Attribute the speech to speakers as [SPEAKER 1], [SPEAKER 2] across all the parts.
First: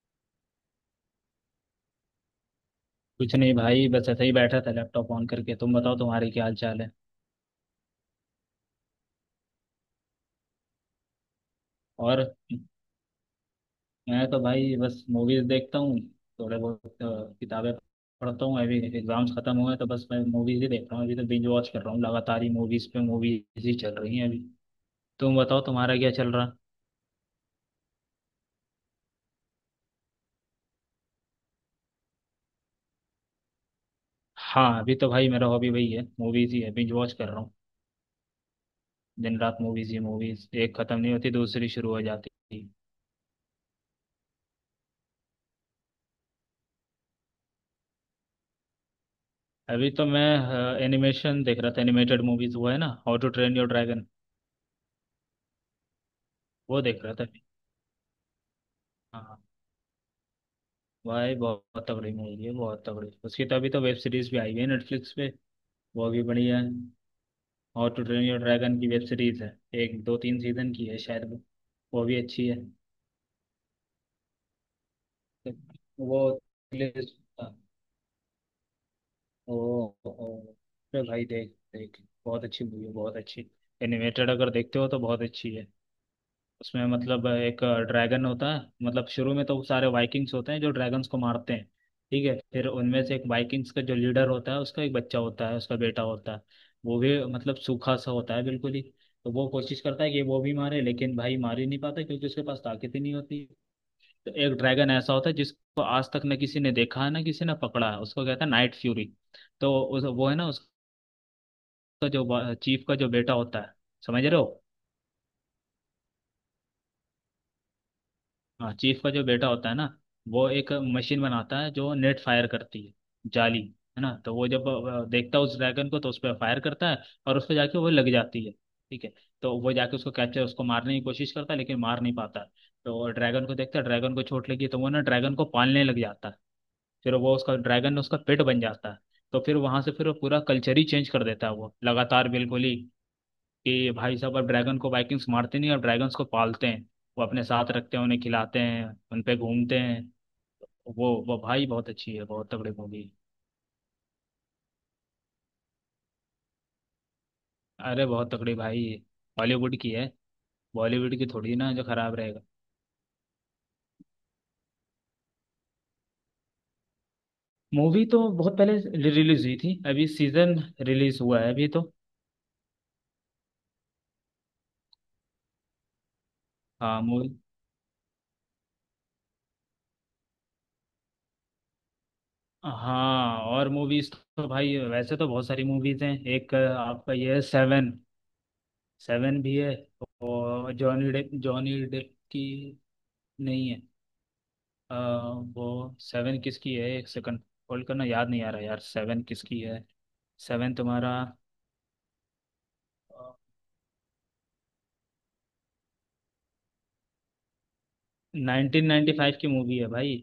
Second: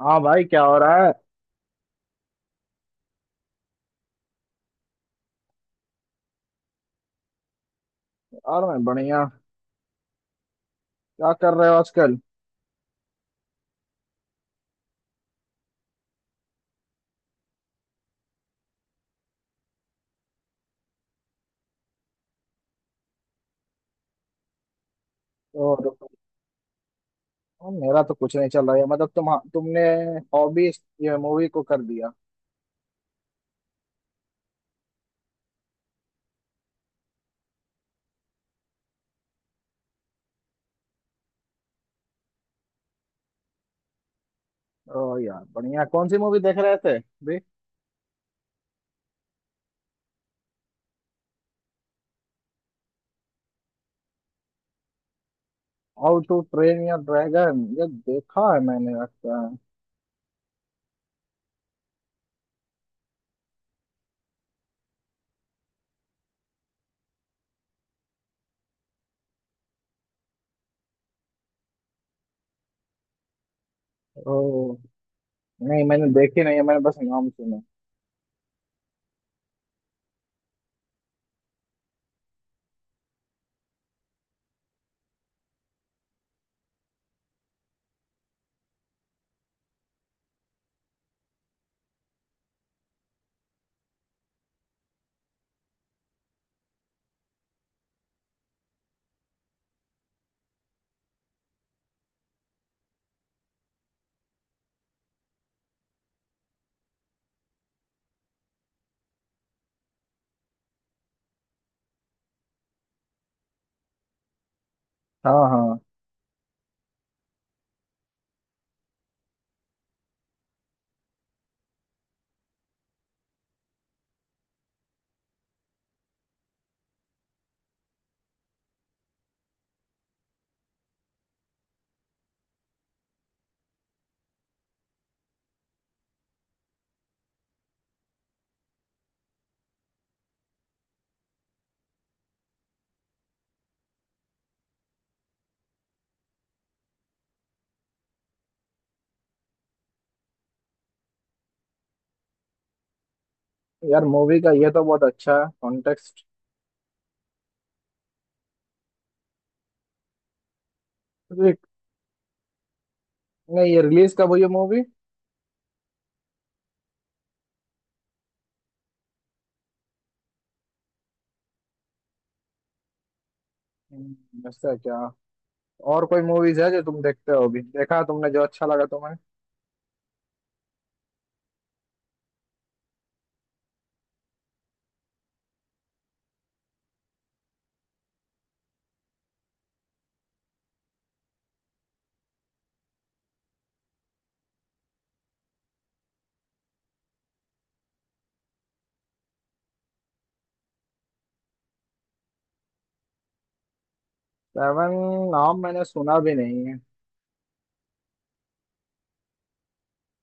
[SPEAKER 1] हाँ भाई, क्या हो रहा है।
[SPEAKER 2] कुछ नहीं भाई, बस ऐसे ही बैठा था, लैपटॉप ऑन करके। तुम बताओ, तुम्हारी क्या हाल चाल है?
[SPEAKER 1] यार, मैं बढ़िया। क्या कर रहे हो आजकल।
[SPEAKER 2] और मैं तो भाई बस मूवीज देखता हूँ, थोड़े बहुत किताबें पढ़ता हूँ। अभी एग्जाम्स खत्म हुए हैं, तो बस मैं मूवीज ही देख रहा हूँ। अभी तो बिंज वॉच कर रहा हूँ लगातार ही, मूवीज पे मूवीज ही चल रही हैं अभी। तुम बताओ
[SPEAKER 1] और
[SPEAKER 2] तुम्हारा क्या चल रहा?
[SPEAKER 1] और मेरा तो कुछ नहीं चल रहा है। मतलब तुमने हॉबी ये मूवी को कर दिया।
[SPEAKER 2] हाँ, अभी तो भाई मेरा हॉबी वही है, मूवीज ही है। बिंज वॉच कर रहा हूँ, दिन रात मूवीज ही मूवीज। एक खत्म नहीं होती, दूसरी शुरू हो जाती है।
[SPEAKER 1] ओ यार, बढ़िया। कौन सी मूवी देख रहे थे भी।
[SPEAKER 2] अभी तो मैं एनिमेशन देख रहा था, एनिमेटेड मूवीज। वो है ना, how to train your dragon,
[SPEAKER 1] how to train
[SPEAKER 2] वो
[SPEAKER 1] योर
[SPEAKER 2] देख रहा था।
[SPEAKER 1] ड्रैगन, ये देखा है मैंने
[SPEAKER 2] हाँ
[SPEAKER 1] लगता
[SPEAKER 2] हाँ।
[SPEAKER 1] है।
[SPEAKER 2] भाई बहुत बहुत तगड़ी मूवी है, बहुत तगड़ी। उसकी तो अभी तो वेब सीरीज भी आई हुई है नेटफ्लिक्स पे, वो भी बढ़िया है। How to train your dragon की वेब सीरीज है, एक दो तीन सीजन की है शायद वो। वो भी अच्छी है।
[SPEAKER 1] ओ, नहीं, मैंने
[SPEAKER 2] वो
[SPEAKER 1] देखी नहीं है, मैंने बस नाम सुना।
[SPEAKER 2] ओ, ओ, अरे भाई, देख देख, बहुत अच्छी मूवी है, बहुत अच्छी। एनिमेटेड अगर देखते हो तो बहुत अच्छी है। उसमें मतलब एक ड्रैगन होता है। मतलब शुरू में तो सारे वाइकिंग्स होते हैं जो ड्रैगन्स को मारते हैं, ठीक है? फिर उनमें से एक वाइकिंग्स का जो लीडर होता है, उसका एक बच्चा होता है, उसका बेटा होता है। वो भी मतलब सूखा सा होता है बिल्कुल ही। तो वो कोशिश करता है कि वो भी मारे, लेकिन भाई मार ही नहीं पाता, क्योंकि उसके पास ताकत ही नहीं होती। तो एक ड्रैगन ऐसा होता है जिसको आज तक न किसी ने देखा है ना किसी ने पकड़ा है, उसको कहता है नाइट फ्यूरी। तो वो है ना उसका, जो चीफ का जो बेटा होता है, समझ रहे हो?
[SPEAKER 1] हाँ हाँ।
[SPEAKER 2] हाँ, चीफ का जो बेटा होता है ना, वो एक मशीन बनाता है जो नेट फायर करती है, जाली, है ना? तो वो जब देखता है उस ड्रैगन को, तो उस पर फायर करता है, और उस पर जाके वो लग जाती है, ठीक है? तो वो जाके उसको कैप्चर, उसको मारने की कोशिश करता है, लेकिन मार नहीं पाता है। तो ड्रैगन को देखता है, ड्रैगन को चोट लगी, तो वो ना ड्रैगन को पालने लग जाता है। फिर वो उसका ड्रैगन, उसका पेट बन जाता है। तो फिर वहां से फिर वो पूरा कल्चर ही चेंज कर देता है वो, लगातार बिल्कुल ही, कि भाई साहब अब ड्रैगन को वाइकिंग्स मारते नहीं, अब ड्रैगन्स को पालते हैं, वो अपने साथ रखते हैं, उन्हें खिलाते हैं, उन पे घूमते हैं। वो भाई बहुत अच्छी है, बहुत तगड़ी मूवी।
[SPEAKER 1] यार, मूवी का ये तो बहुत अच्छा है कॉन्टेक्स्ट।
[SPEAKER 2] अरे बहुत तगड़ी भाई, हॉलीवुड की है, बॉलीवुड की थोड़ी ना जो खराब रहेगा।
[SPEAKER 1] नहीं, ये रिलीज कब हुई है मूवी।
[SPEAKER 2] मूवी तो बहुत पहले रिलीज हुई थी, अभी सीजन रिलीज हुआ है अभी तो।
[SPEAKER 1] ऐसा क्या। और कोई मूवीज है जो
[SPEAKER 2] हाँ
[SPEAKER 1] तुम
[SPEAKER 2] मूवी।
[SPEAKER 1] देखते हो अभी, देखा तुमने जो अच्छा लगा तुम्हें।
[SPEAKER 2] हाँ, और मूवीज तो भाई वैसे तो बहुत सारी मूवीज हैं। एक आपका ये है सेवन, सेवन भी है। और जॉनी डेप, जॉनी डेप की नहीं है। अ, वो सेवन किसकी है एक सेकंड, होल्ड करना, याद नहीं आ रहा यार, सेवन किसकी है। सेवन तुम्हारा
[SPEAKER 1] सेवन? नाम मैंने सुना भी नहीं है।
[SPEAKER 2] नाइनटीन नाइन्टी फाइव की मूवी है भाई।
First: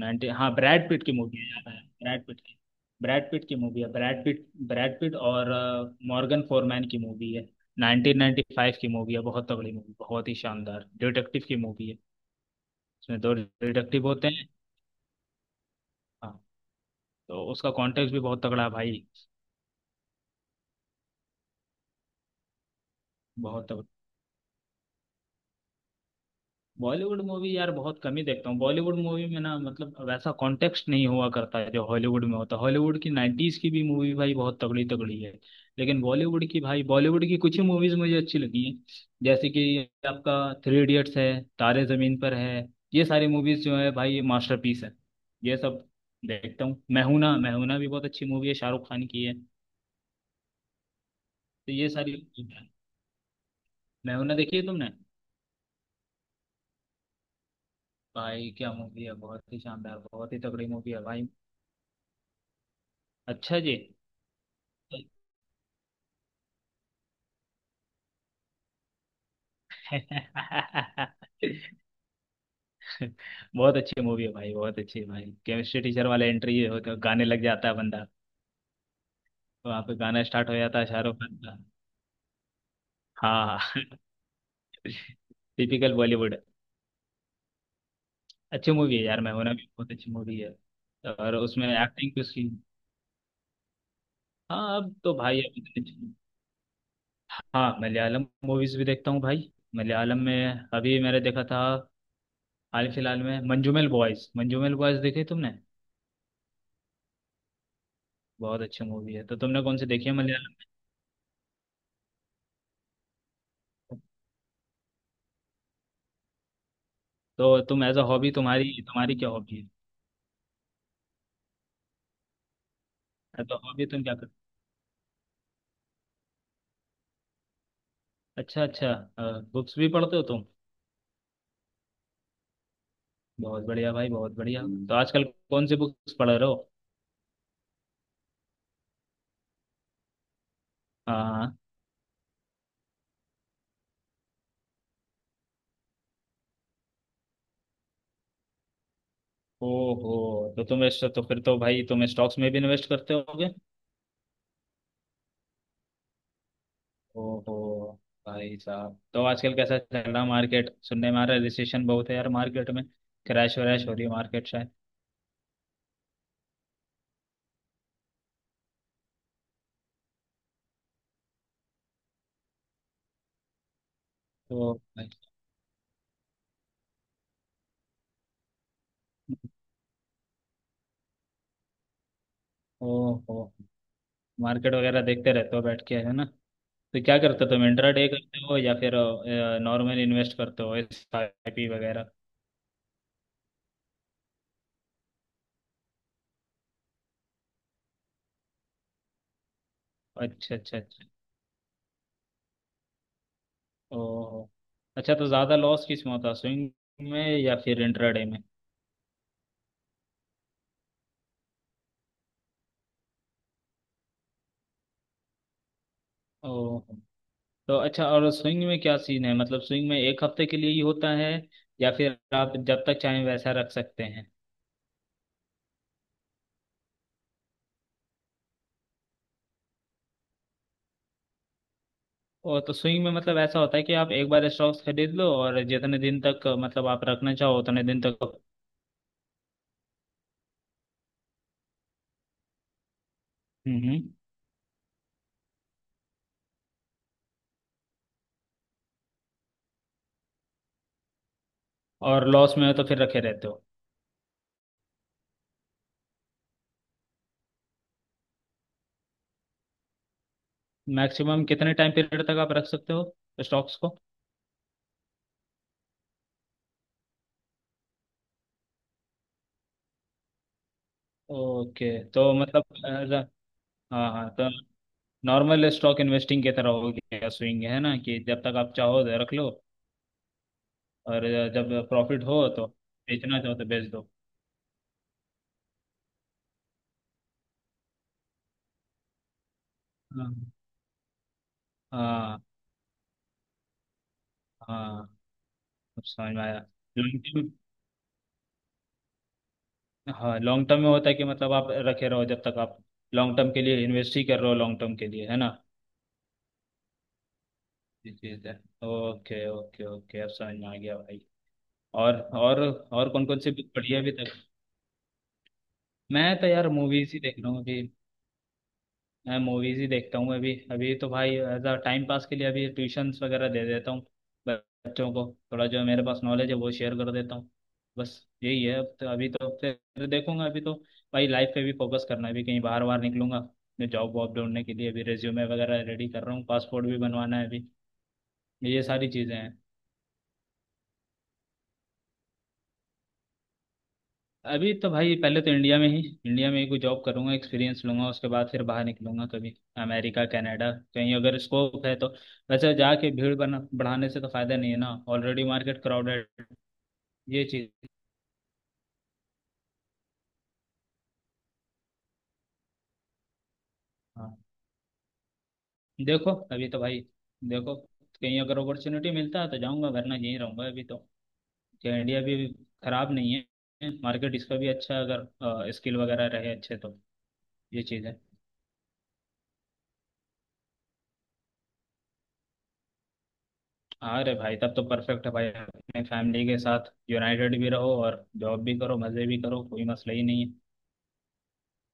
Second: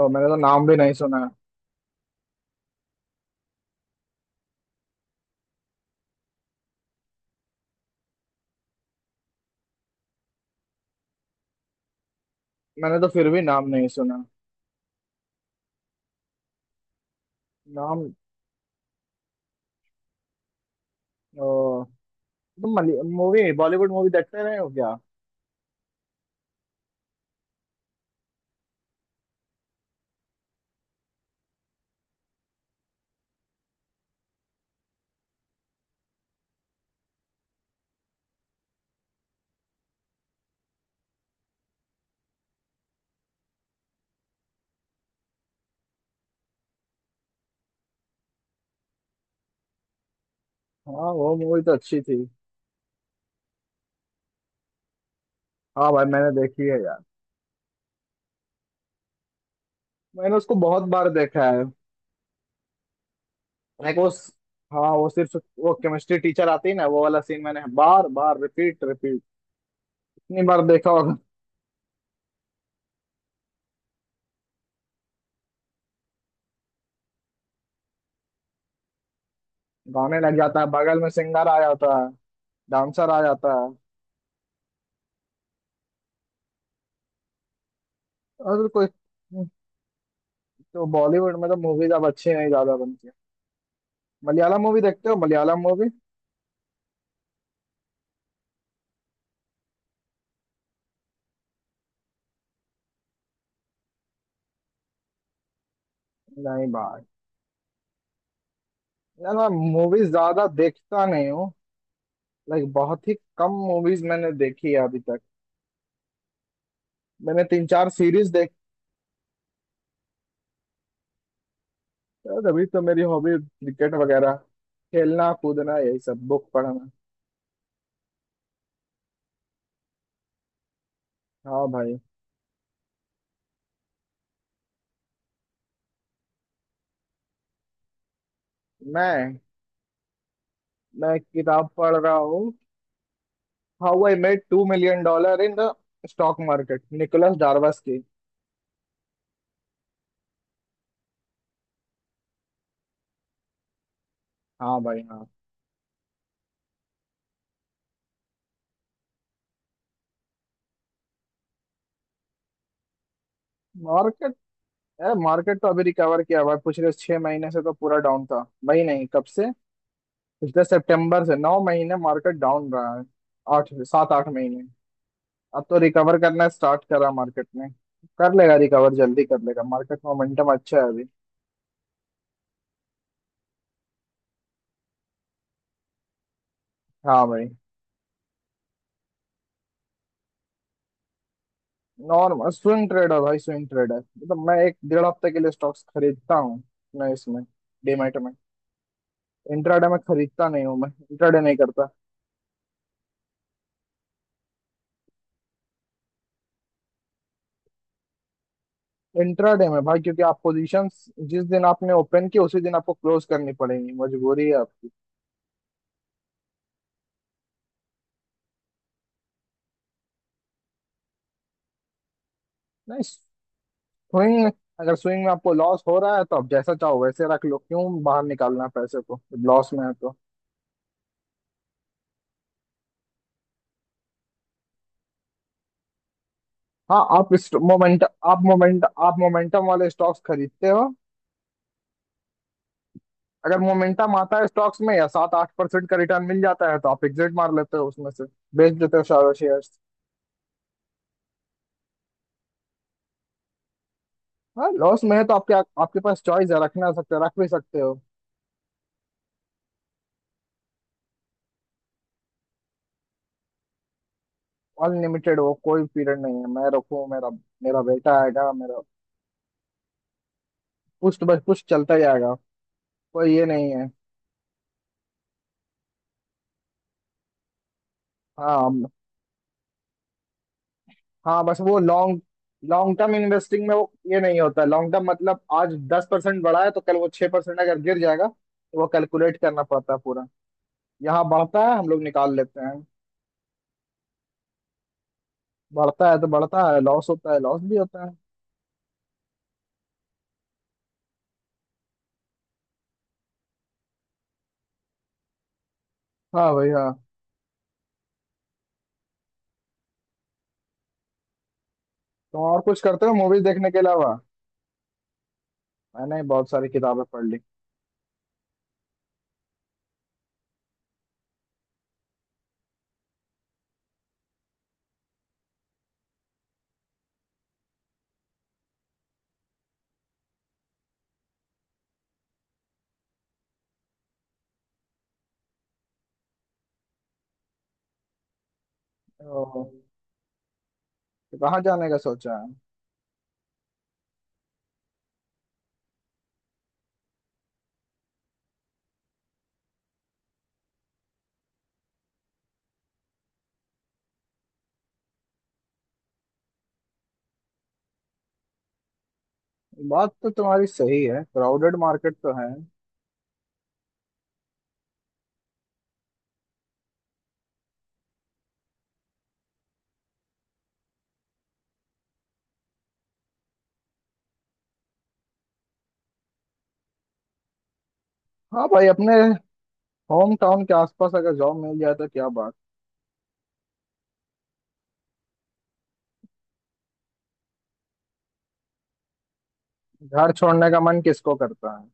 [SPEAKER 1] और मैंने तो
[SPEAKER 2] हाँ,
[SPEAKER 1] नाम भी
[SPEAKER 2] ब्रैड
[SPEAKER 1] नहीं
[SPEAKER 2] पिट की
[SPEAKER 1] सुना।
[SPEAKER 2] मूवी है, याद आया। ब्रैड पिट की, ब्रैड पिट की मूवी है, ब्रैड पिट, ब्रैड पिट और मॉर्गन फोरमैन की मूवी है। 1995 की मूवी है, बहुत तगड़ी मूवी, बहुत ही शानदार डिटेक्टिव की मूवी है।
[SPEAKER 1] मैंने तो
[SPEAKER 2] इसमें
[SPEAKER 1] फिर
[SPEAKER 2] दो
[SPEAKER 1] भी नाम नहीं
[SPEAKER 2] डिटेक्टिव
[SPEAKER 1] सुना।
[SPEAKER 2] होते हैं, हाँ, तो उसका
[SPEAKER 1] नाम।
[SPEAKER 2] कॉन्टेक्स्ट भी बहुत तगड़ा है भाई।
[SPEAKER 1] ओ, तुम मूवी,
[SPEAKER 2] बहुत
[SPEAKER 1] बॉलीवुड मूवी देखते रहे हो क्या।
[SPEAKER 2] बॉलीवुड मूवी यार बहुत कम ही देखता हूँ। बॉलीवुड मूवी में ना, मतलब वैसा कॉन्टेक्स्ट नहीं हुआ करता है जो हॉलीवुड में होता है। हॉलीवुड की नाइन्टीज की भी मूवी भाई बहुत तगड़ी तगड़ी है, लेकिन बॉलीवुड की, भाई बॉलीवुड की कुछ ही मूवीज मुझे अच्छी लगी हैं। जैसे कि आपका थ्री इडियट्स है, तारे जमीन पर है। ये सारी मूवीज जो है भाई, ये मास्टरपीस है ये सब। देखता हूँ, मैहूना, मैहूना भी बहुत अच्छी मूवी है, शाहरुख खान की है।
[SPEAKER 1] हाँ, वो मूवी तो
[SPEAKER 2] तो ये
[SPEAKER 1] अच्छी
[SPEAKER 2] सारी,
[SPEAKER 1] थी।
[SPEAKER 2] मैहूना देखी है तुमने?
[SPEAKER 1] हाँ भाई, मैंने देखी है यार।
[SPEAKER 2] भाई क्या मूवी है, बहुत ही शानदार, बहुत
[SPEAKER 1] मैंने
[SPEAKER 2] ही
[SPEAKER 1] उसको
[SPEAKER 2] तगड़ी
[SPEAKER 1] बहुत
[SPEAKER 2] मूवी है
[SPEAKER 1] बार
[SPEAKER 2] भाई।
[SPEAKER 1] देखा है।
[SPEAKER 2] अच्छा जी।
[SPEAKER 1] एक वो, हाँ वो सिर्फ वो केमिस्ट्री टीचर आती है ना, वो वाला सीन मैंने बार बार रिपीट रिपीट इतनी बार देखा होगा।
[SPEAKER 2] बहुत अच्छी मूवी है भाई, बहुत अच्छी है भाई। केमिस्ट्री टीचर वाला एंट्री होता है, गाने लग जाता है बंदा, वहाँ पे
[SPEAKER 1] गाने
[SPEAKER 2] गाना
[SPEAKER 1] लग
[SPEAKER 2] स्टार्ट हो
[SPEAKER 1] जाता है,
[SPEAKER 2] जाता है,
[SPEAKER 1] बगल में
[SPEAKER 2] शाहरुख खान
[SPEAKER 1] सिंगर
[SPEAKER 2] का।
[SPEAKER 1] आ जाता है, डांसर आ जाता
[SPEAKER 2] हाँ,
[SPEAKER 1] है।
[SPEAKER 2] टिपिकल बॉलीवुड।
[SPEAKER 1] और
[SPEAKER 2] अच्छी
[SPEAKER 1] कोई।
[SPEAKER 2] मूवी है यार, मैं होना भी बहुत अच्छी मूवी है,
[SPEAKER 1] तो
[SPEAKER 2] और
[SPEAKER 1] बॉलीवुड में तो
[SPEAKER 2] उसमें
[SPEAKER 1] मूवीज अब
[SPEAKER 2] एक्टिंग भी
[SPEAKER 1] अच्छी नहीं
[SPEAKER 2] उसकी।
[SPEAKER 1] ज्यादा बनती। मलयालम
[SPEAKER 2] हाँ,
[SPEAKER 1] मूवी
[SPEAKER 2] अब
[SPEAKER 1] देखते
[SPEAKER 2] तो
[SPEAKER 1] हो,
[SPEAKER 2] भाई,
[SPEAKER 1] मलयालम
[SPEAKER 2] अभी तो
[SPEAKER 1] मूवी।
[SPEAKER 2] अच्छी- हाँ, मलयालम मूवीज भी देखता हूँ भाई। मलयालम में अभी मैंने देखा था, हाल फिलहाल में, मंजूमेल बॉयज, मंजूमेल बॉयज देखी तुमने?
[SPEAKER 1] नहीं भाई।
[SPEAKER 2] बहुत अच्छी मूवी है।
[SPEAKER 1] यार,
[SPEAKER 2] तो
[SPEAKER 1] मैं
[SPEAKER 2] तुमने कौन सी देखी
[SPEAKER 1] मूवीज
[SPEAKER 2] है
[SPEAKER 1] ज्यादा
[SPEAKER 2] मलयालम?
[SPEAKER 1] देखता नहीं हूँ। लाइक, बहुत ही कम मूवीज मैंने देखी है अभी तक। मैंने
[SPEAKER 2] तो
[SPEAKER 1] तीन
[SPEAKER 2] तुम
[SPEAKER 1] चार
[SPEAKER 2] एज अ
[SPEAKER 1] सीरीज
[SPEAKER 2] हॉबी,
[SPEAKER 1] देखता
[SPEAKER 2] तुम्हारी तुम्हारी क्या हॉबी है?
[SPEAKER 1] हूँ, तभी तो मेरी hobby
[SPEAKER 2] as a hobby
[SPEAKER 1] cricket
[SPEAKER 2] तुम क्या कर?
[SPEAKER 1] वगैरह, खेलना कूदना, यही सब, बुक पढ़ना।
[SPEAKER 2] अच्छा अच्छा। बुक्स भी पढ़ते हो तुम?
[SPEAKER 1] हाँ भाई,
[SPEAKER 2] बहुत बढ़िया भाई, बहुत बढ़िया। हम्म। तो आजकल कौन सी बुक्स पढ़ रहे हो?
[SPEAKER 1] मैं मैं एक
[SPEAKER 2] हाँ।
[SPEAKER 1] किताब पढ़ रहा हूँ। How I made $2 million in the stock market, Nicholas Darvas की।
[SPEAKER 2] ओहो, तो तुम इस, तो फिर तो भाई तुम स्टॉक्स में भी इन्वेस्ट करते होगे।
[SPEAKER 1] हाँ भाई, हाँ।
[SPEAKER 2] ओहो। भाई साहब, तो आजकल कैसा चल रहा मार्केट, सुनने में आ रहा है रिसेशन बहुत है यार मार्केट में, क्रैश वैश हो रही है
[SPEAKER 1] मार्केट
[SPEAKER 2] मार्केट शायद।
[SPEAKER 1] मार्केट तो अभी रिकवर किया हुआ है, पिछले 6 महीने से तो पूरा डाउन था। भाई नहीं, कब से। पिछले सितंबर से 9 महीने मार्केट डाउन रहा है। आठ सात आठ महीने।
[SPEAKER 2] तो भाई,
[SPEAKER 1] अब तो रिकवर करना स्टार्ट करा मार्केट ने। कर लेगा रिकवर, जल्दी कर लेगा मार्केट, मोमेंटम अच्छा है अभी।
[SPEAKER 2] ओहो, मार्केट वगैरह देखते रहते हो बैठ के, है ना? तो क्या
[SPEAKER 1] हाँ
[SPEAKER 2] करते
[SPEAKER 1] भाई।
[SPEAKER 2] हो तुम, इंट्राडे करते हो या फिर नॉर्मल इन्वेस्ट करते हो, एस आई पी वगैरह?
[SPEAKER 1] नॉर्मल स्विंग ट्रेडर भाई, स्विंग ट्रेडर मतलब मैं एक डेढ़ हफ्ते के लिए स्टॉक्स खरीदता हूँ। मैं इसमें डीमैट में, इंट्राडे में खरीदता
[SPEAKER 2] अच्छा
[SPEAKER 1] नहीं
[SPEAKER 2] अच्छा
[SPEAKER 1] हूँ, मैं
[SPEAKER 2] अच्छा।
[SPEAKER 1] इंट्राडे नहीं करता।
[SPEAKER 2] ओहो। अच्छा, तो ज़्यादा लॉस किस में होता है, स्विंग में या फिर इंट्राडे में?
[SPEAKER 1] इंट्राडे में भाई, क्योंकि आप पोजीशंस जिस दिन आपने ओपन की उसी दिन आपको क्लोज करनी पड़ेगी, मजबूरी है आपकी।
[SPEAKER 2] ओहो। तो अच्छा, और स्विंग में क्या सीन है? मतलब स्विंग में एक हफ्ते के लिए ही होता है, या फिर आप जब तक
[SPEAKER 1] नहीं,
[SPEAKER 2] चाहें वैसा रख सकते हैं?
[SPEAKER 1] वही है, अगर स्विंग में आपको लॉस हो रहा है तो आप जैसा चाहो वैसे रख लो, क्यों बाहर निकालना है पैसे को, लॉस में है तो।
[SPEAKER 2] और तो स्विंग में मतलब ऐसा होता है कि आप एक बार स्टॉक्स खरीद लो, और जितने दिन तक मतलब
[SPEAKER 1] हाँ,
[SPEAKER 2] आप
[SPEAKER 1] आप
[SPEAKER 2] रखना
[SPEAKER 1] इस
[SPEAKER 2] चाहो उतने दिन तक।
[SPEAKER 1] मोमेंट आप मोमेंटम वाले स्टॉक्स खरीदते हो। अगर
[SPEAKER 2] हम्म हम्म।
[SPEAKER 1] मोमेंटम आता है स्टॉक्स में या 7-8% का रिटर्न मिल जाता है तो आप एग्जिट मार लेते हो उसमें से। बेच देते हो सारे शेयर्स।
[SPEAKER 2] और लॉस में हो तो फिर रखे रहते हो?
[SPEAKER 1] हाँ, लॉस में है तो आपके आपके पास चॉइस है, रखना सकते हो, रख भी सकते हो।
[SPEAKER 2] मैक्सिमम कितने टाइम पीरियड तक आप रख सकते हो स्टॉक्स को?
[SPEAKER 1] अनलिमिटेड, वो कोई पीरियड नहीं है। मैं रखूँ, मेरा मेरा बेटा आएगा, मेरा पुश्त बस पुश्त
[SPEAKER 2] ओके,
[SPEAKER 1] चलता
[SPEAKER 2] तो
[SPEAKER 1] जाएगा,
[SPEAKER 2] मतलब as a-
[SPEAKER 1] कोई ये नहीं है।
[SPEAKER 2] हाँ हाँ, तो नॉर्मल स्टॉक इन्वेस्टिंग की तरह हो गया स्विंग, है ना? कि जब तक
[SPEAKER 1] हाँ
[SPEAKER 2] आप चाहो तो रख लो, और
[SPEAKER 1] हाँ, बस
[SPEAKER 2] जब
[SPEAKER 1] वो लॉन्ग
[SPEAKER 2] प्रॉफिट हो तो
[SPEAKER 1] लॉन्ग टर्म
[SPEAKER 2] बेचना चाहो तो
[SPEAKER 1] इन्वेस्टिंग में वो
[SPEAKER 2] बेच दो।
[SPEAKER 1] ये नहीं होता। लॉन्ग टर्म मतलब आज 10% बढ़ा है तो कल वो 6% अगर गिर जाएगा तो वो कैलकुलेट करना पड़ता है पूरा।
[SPEAKER 2] हाँ,
[SPEAKER 1] यहाँ बढ़ता है, हम लोग निकाल
[SPEAKER 2] हाँ,
[SPEAKER 1] लेते हैं।
[SPEAKER 2] हाँ, अब
[SPEAKER 1] बढ़ता है तो
[SPEAKER 2] समझ में आया।
[SPEAKER 1] बढ़ता है, लॉस
[SPEAKER 2] लॉन्ग
[SPEAKER 1] होता है,
[SPEAKER 2] टर्म,
[SPEAKER 1] लॉस भी होता है।
[SPEAKER 2] हाँ लॉन्ग टर्म में होता है कि मतलब आप रखे रहो जब तक आप लॉन्ग टर्म के लिए इन्वेस्ट ही कर रहे हो लॉन्ग टर्म के लिए, है ना?
[SPEAKER 1] हाँ भाई, हाँ।
[SPEAKER 2] ये चीज़ है। ओके ओके ओके, अब समझ में आ गया भाई। और
[SPEAKER 1] तो और
[SPEAKER 2] और
[SPEAKER 1] कुछ करते
[SPEAKER 2] और
[SPEAKER 1] हो
[SPEAKER 2] कौन कौन
[SPEAKER 1] मूवीज
[SPEAKER 2] सी
[SPEAKER 1] देखने
[SPEAKER 2] बुक
[SPEAKER 1] के
[SPEAKER 2] पढ़ी है अभी
[SPEAKER 1] अलावा।
[SPEAKER 2] तक?
[SPEAKER 1] मैंने
[SPEAKER 2] मैं तो
[SPEAKER 1] बहुत सारी
[SPEAKER 2] यार
[SPEAKER 1] किताबें
[SPEAKER 2] मूवीज ही
[SPEAKER 1] पढ़
[SPEAKER 2] देख
[SPEAKER 1] ली।
[SPEAKER 2] रहा हूँ अभी, मैं मूवीज ही देखता हूँ अभी। अभी तो भाई एज अ टाइम पास के लिए अभी ट्यूशन्स वगैरह दे देता हूँ बच्चों को, थोड़ा जो मेरे पास नॉलेज है वो शेयर कर देता हूँ, बस। यही है अब तो। अभी तो फिर तो देखूंगा, अभी तो भाई लाइफ पे भी फोकस करना है। अभी कहीं बाहर बाहर निकलूंगा मैं, जॉब वॉब ढूंढने के लिए। अभी रेज्यूमे वगैरह रेडी कर रहा हूँ, पासपोर्ट भी बनवाना है अभी, ये सारी चीज़ें
[SPEAKER 1] ओह,
[SPEAKER 2] हैं।
[SPEAKER 1] तो कहाँ जाने का सोचा है।
[SPEAKER 2] अभी तो भाई पहले तो इंडिया में ही, इंडिया में ही कोई जॉब करूंगा, एक्सपीरियंस लूंगा, उसके बाद फिर बाहर निकलूंगा कभी। अमेरिका कनाडा कहीं अगर स्कोप है तो, वैसे जाके भीड़ बना बढ़ाने से तो फायदा नहीं है ना, ऑलरेडी मार्केट क्राउडेड, ये चीज़।
[SPEAKER 1] बात तो तुम्हारी सही है, क्राउडेड मार्केट तो है।
[SPEAKER 2] हाँ। देखो अभी तो भाई, देखो कहीं अगर अपॉर्चुनिटी मिलता है तो जाऊंगा, वरना यहीं रहूंगा अभी तो। क्या इंडिया भी खराब नहीं है, मार्केट इसका भी अच्छा है, अगर स्किल वगैरह रहे अच्छे तो। ये चीज़ है।
[SPEAKER 1] हाँ भाई, अपने होम टाउन के आसपास अगर जॉब मिल जाए तो क्या बात।
[SPEAKER 2] हाँ रे भाई, तब तो परफेक्ट है भाई, अपने फैमिली के साथ यूनाइटेड भी रहो और जॉब भी करो, मज़े भी करो, कोई मसला ही
[SPEAKER 1] घर
[SPEAKER 2] नहीं है।
[SPEAKER 1] छोड़ने का मन किसको करता है।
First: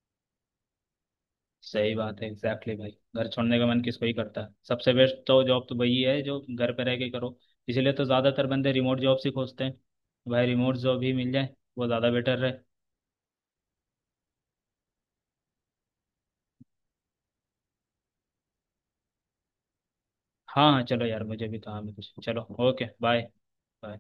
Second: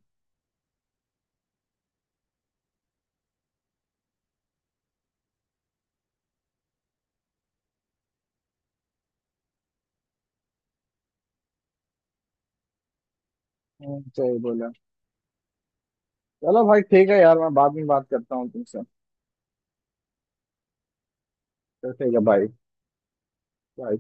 [SPEAKER 2] सही बात है एग्जैक्टली भाई, घर छोड़ने का मन किसको ही करता है? सबसे बेस्ट तो जॉब तो वही है जो घर पे रह के करो। इसीलिए तो ज़्यादातर बंदे रिमोट जॉब्स ही खोजते हैं। भाई रिमोट जॉब ही मिल जाए वो ज़्यादा बेटर रहे।
[SPEAKER 1] सही बोला। चलो भाई, ठीक है यार, मैं बाद में बात करता हूँ तुमसे।
[SPEAKER 2] हाँ हाँ, चलो यार, मुझे भी काम
[SPEAKER 1] तो
[SPEAKER 2] है
[SPEAKER 1] ठीक
[SPEAKER 2] कुछ,
[SPEAKER 1] है भाई।
[SPEAKER 2] चलो। Okay bye.
[SPEAKER 1] बाय।